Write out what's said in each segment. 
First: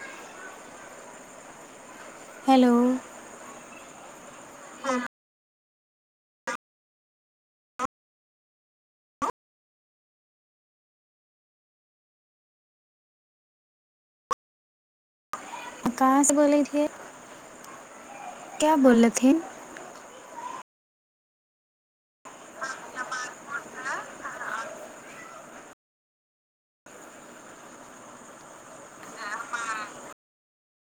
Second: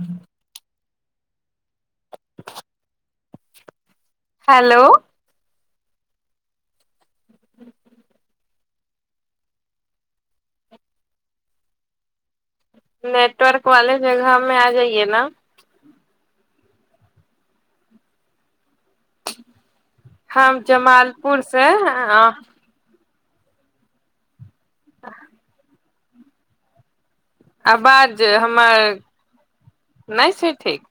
हूँ। Hello. Hello. Network वाले जगहमे आ जाइए न। कहाँ से बोले थे क्या बोले थिन। हम जमालपुर से हं। आबाज हमर नहि छै ठीक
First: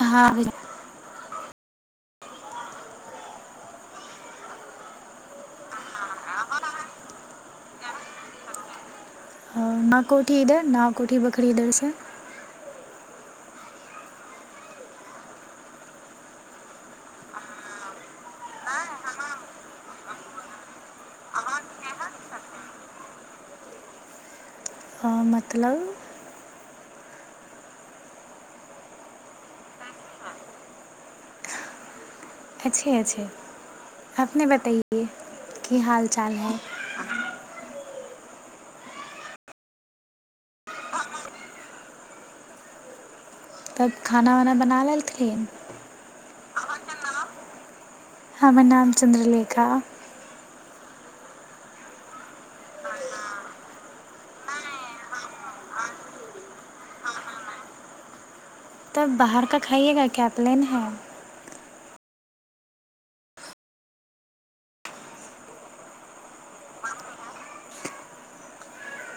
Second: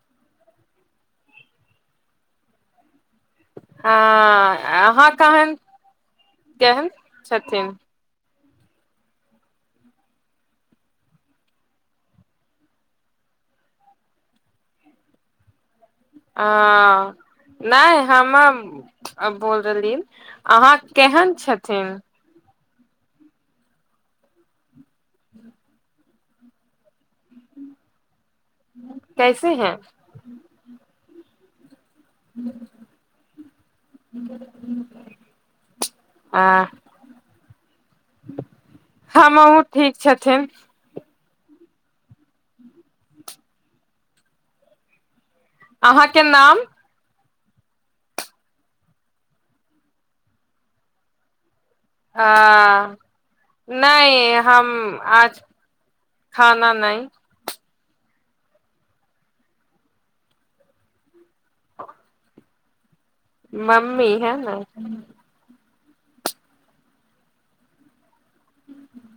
हँ। आ अहाँ केन केहन छथिन न कोठी इधर ना कोठी बखरी इधर से अँ नहि हम मम हम बोल रहली अहाँ केहन छथिन मतलब कैसे हैं अच्छे अच्छे अपने बताइए की हाल चाल है हमहु ठीक छथिन तब खाना वाना बना लेलथिन अहाँ के नाम हमर नाम चन्द्रलेखा ह नहि हम आज खाना नहि तब बाहर का खाइएगा क्या प्लेन है मम्मी है हम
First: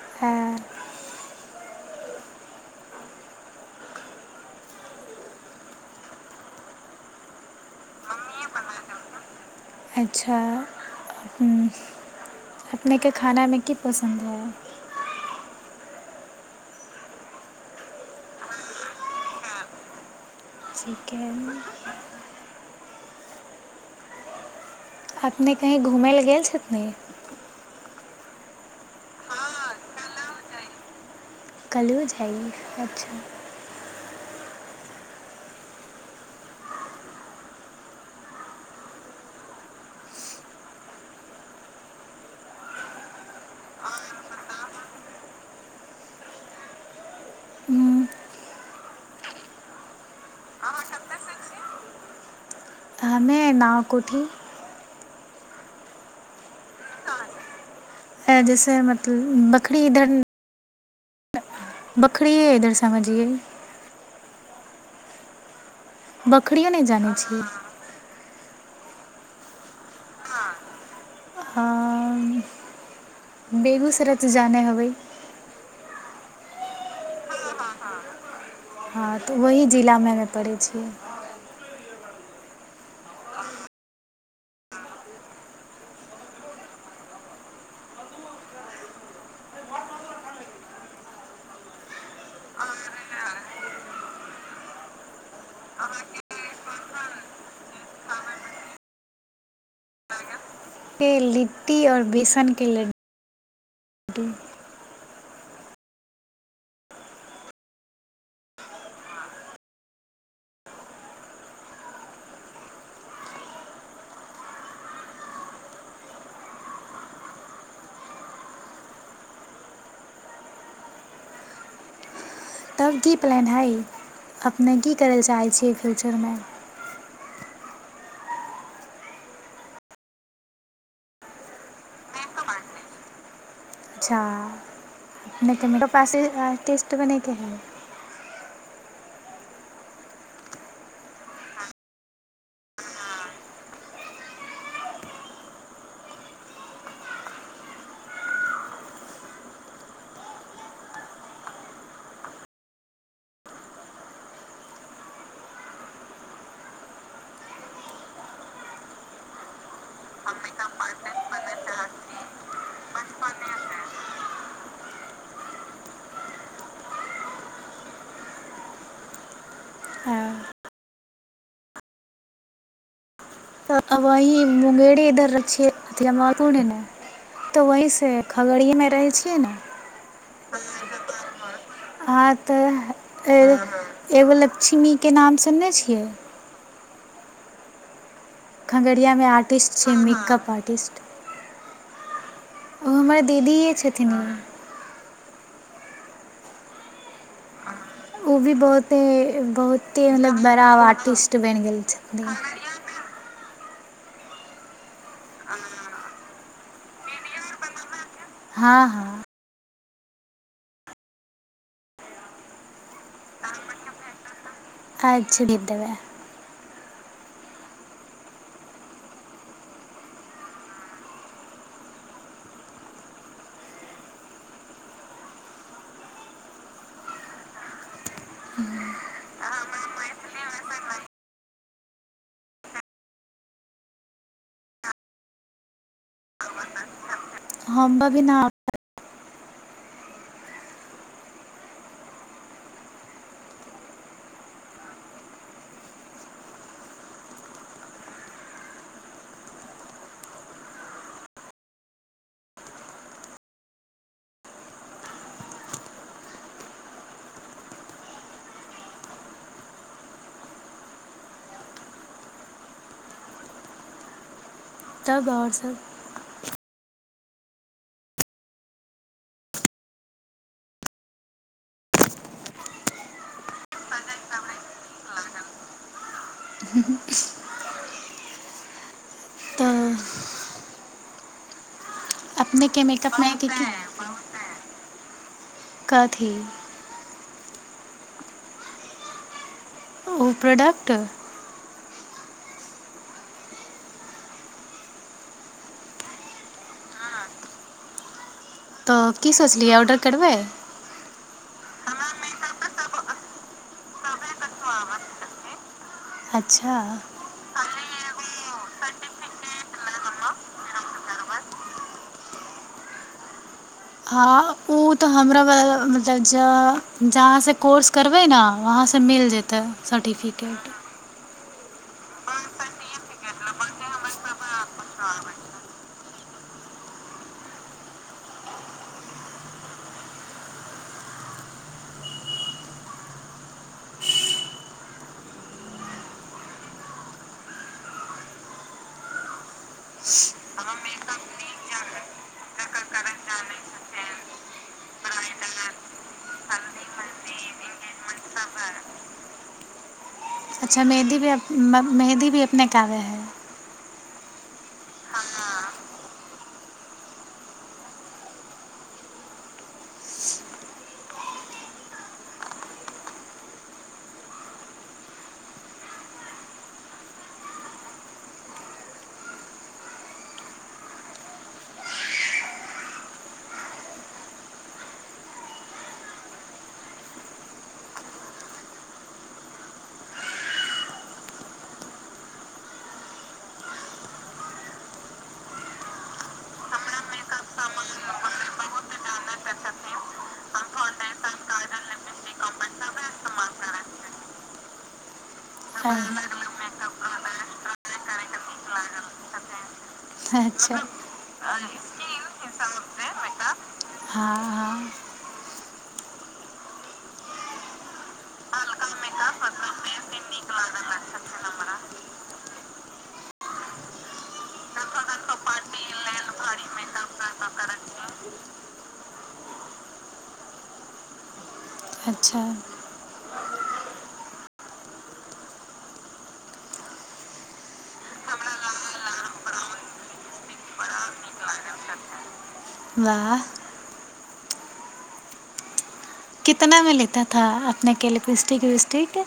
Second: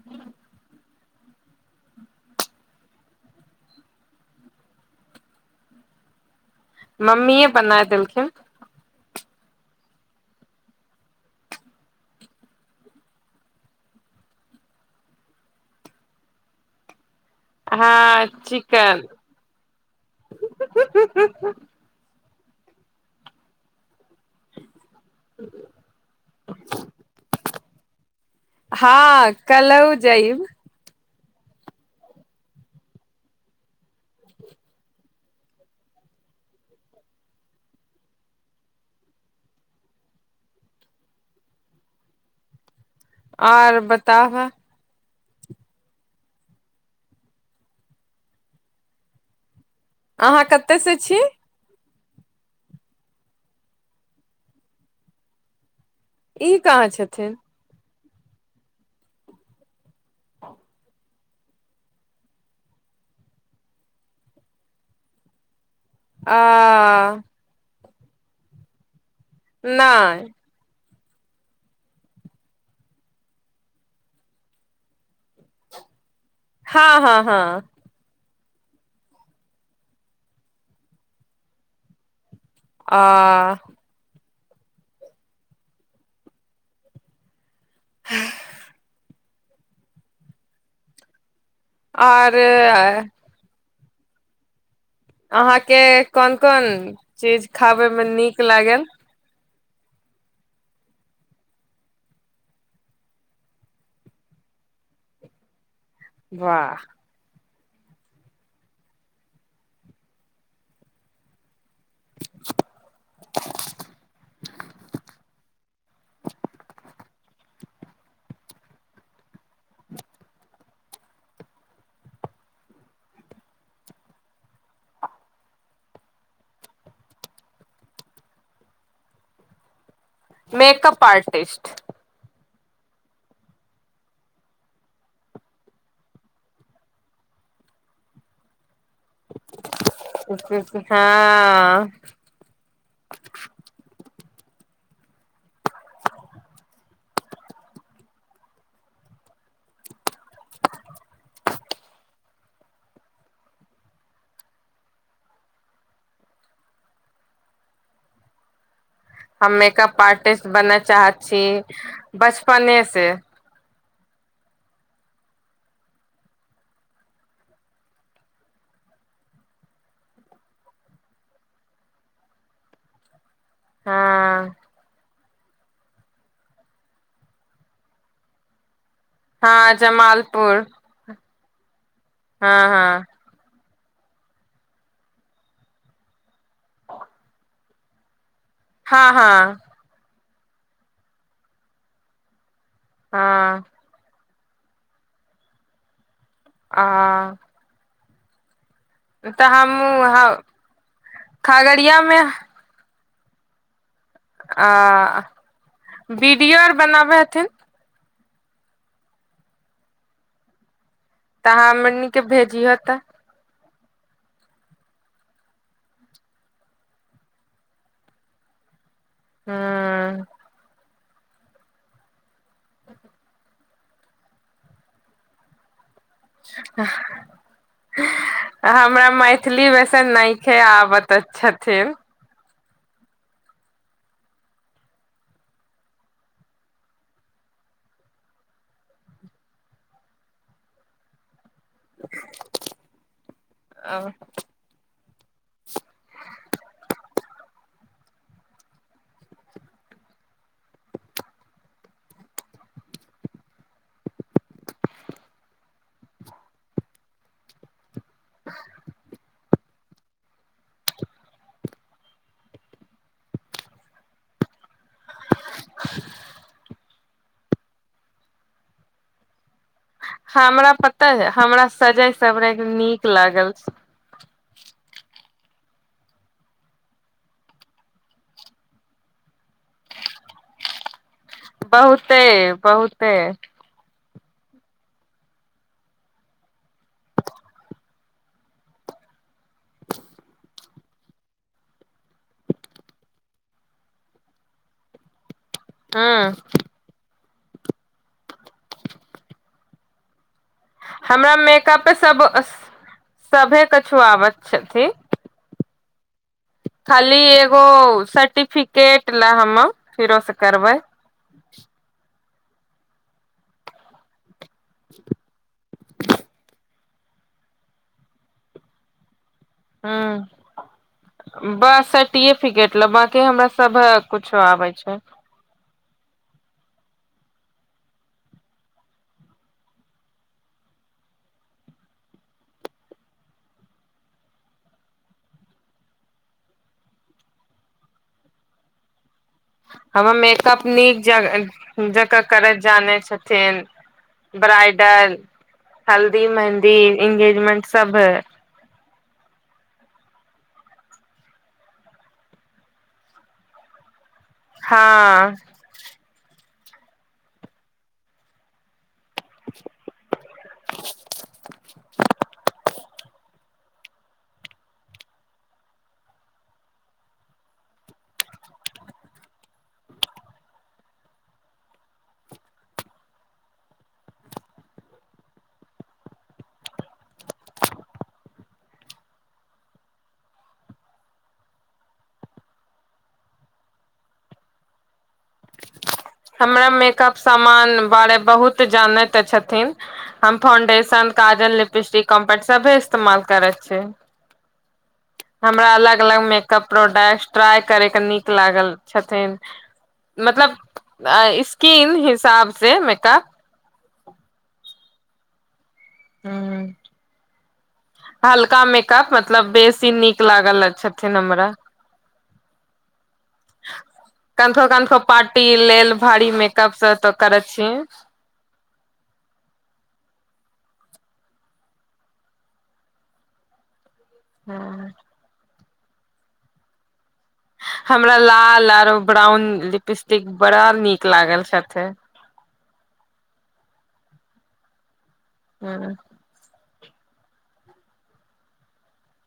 अ, मम्मीए बनाय देलखिन अच्छा हम्म अपनेके खानामे की पसन्द है हाँ चिकन म्मम चिकन अपने कहीँ घुमय लए गेल छथनि हँ कलहु जइब कलहु जाइ अच्छा आर बताब हम्म अहाँ कत से छी हे नाव कोुठी ई कहाँ छथिन एँ जैसे मत बकरी बखरी इधर समझियऐ आ बकरीयो नहि जानैत छिय नय अ, बेगूसराय त जाने होबै हाँ हाँ हाँ हाँ हँ तऽ ओही जिलामे हमे परै छियै आ आर अहाँ के कोन कोन चीज खाबै मे नीक लागल लिट्टी और बेसन के लड्डू वाह तब की प्लान हइ अपने की करै लए चाहै छियै फ्यूचरमे? Makeup artist. अच्छा अपनेके मेकअप आसि आटिस्ट बने के हय? [unintelligible] हँ हम मेकअप आर्टिस्ट बनय चाहैत छी बचपने से। अ, त आबाइ हँ मुँंगेर इधर अछि। जमालपुर हिने तऽ वही से खगड़ी मे रहै छी। हँ जमालपुर हँ तऽ एगो लक्ष्मीके नाम सुनने छियै? ह [inaudible] खगड़ियामे आर्टिस्ट छै मेकअप आर्टिस्ट। ओ हमर हँ दीदीए छथिन हन। आ ओ भी बहुते, तऽ बहुते हमहूँ मतलब बड़ा आब आर्टिस्ट बनि गेल खगड़िया मे छथिन। आ वीडियो आर बनाबै हेथिन। हँ-हँ तऽ हमनिके भेजिह तऽ। अच्छा भे [unintelligible] देबै हू ह [unintelligible] हमरा मैथिली वैसे नइखे आबत छथिन। [unintelligible] हम्ब भी ना [inaudible] आ [inaudible] तब आओर सब? [inaudible] हमरा पता हे हमरा सजय सबरैत नीक लागल। तऽ बहुते देख के बहुते मेकअपमे क [unintelligible] कहथि। ओ प्रोडक्ट हँ तऽ की सोचलियै ऑर्डर करबै? हमरा मेकअपे सब, सभे कछुआबत छथि। अच्छा खाली एगो सर्टिफिकेट लै हम फेरो से करबै। हँ ओ तऽ हमरा मतलब ज [unintelligible] जहाँ से कोर्स करबै ने वहाँसँ मिल जेतै हूँ सर्टिफिकेट। बस सर्टिफिकेट लऽ बाकी हमरा सब कुछो आबै छै। हम मेकअप नीक ज जकह करै जानै छथिन। ब्राइडल, हल्दी, मेहंदी, इंगेजमेंट सब है। अच्छा मेहंदी भी मेहंदी भी अपने के आबै हय। हँ हमरा मेकअप सामान बारे बहुत जानैत छथिन। हम फाउंडेशन, काजल, लिपस्टिक, कॉम्पैक्ट सभे इस्तेमाल करै छीयै। [inaudible] हमरा हइ अलग-अलग मेकअप प्रोडक्ट ट्राइ करयके नीक लागल छथिन। मतलब अच्छा स्किन हिसाब से मेकप हँ-हँ हूं हल्का मेकअप मतलब बेसी नीक लागल छथिन हमरा। [inaudible] कनिको कनिको पार्टी लेल भारी मेकअप स तो करऽ छी। अच्छा। हँ- हमरा लाल आरो ब्राउन लिपस्टिक बड़ा नीक लागल छथि। वाह। हँ- [unintelligible] अपनेके लिपिस्टिक विपिस्टिक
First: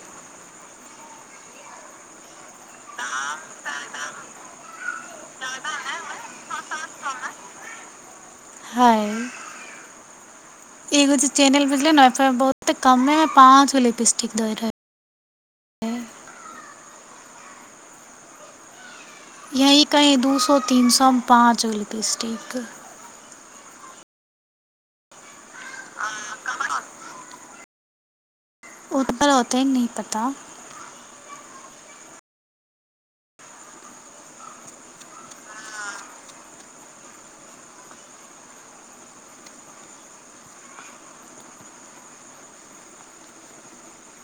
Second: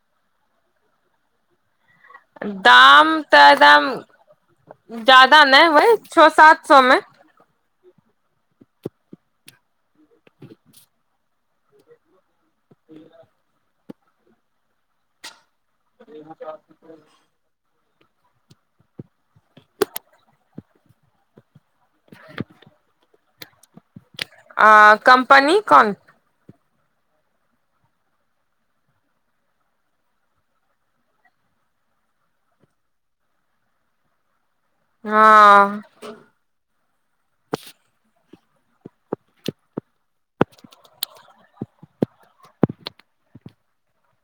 दाम तऽ एकदम जादा नै वएह छ -सात सौ मे। हाय- एगो जे चैनल बुजलैय ने ओपर बहुते कम्मे में पांच गो लिपस्टिक दै रहै। [unintelligible] यहीं कहीँ दू सौ, तीन सौ म पाँच गो लिपस्टिक। आ कम्पनी कोन? उत् पर होतय नहि पता। हँ-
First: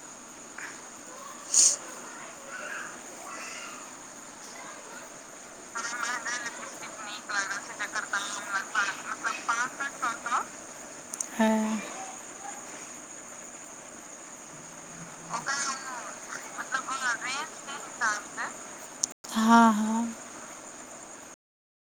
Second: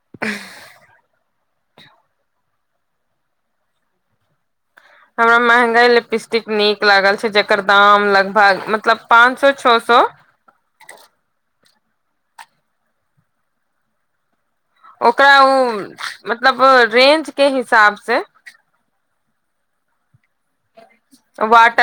[unintelligible] [inaudible] हमरा महंगाई लिपस्टिक नीक लागल छै जेकर दाम लगभग मतलब पांच सौ छओ सौ। हँ ओकरा उ मतलब रेंज के हिसाब से। हँ -हँ- [unintelligible] वाट-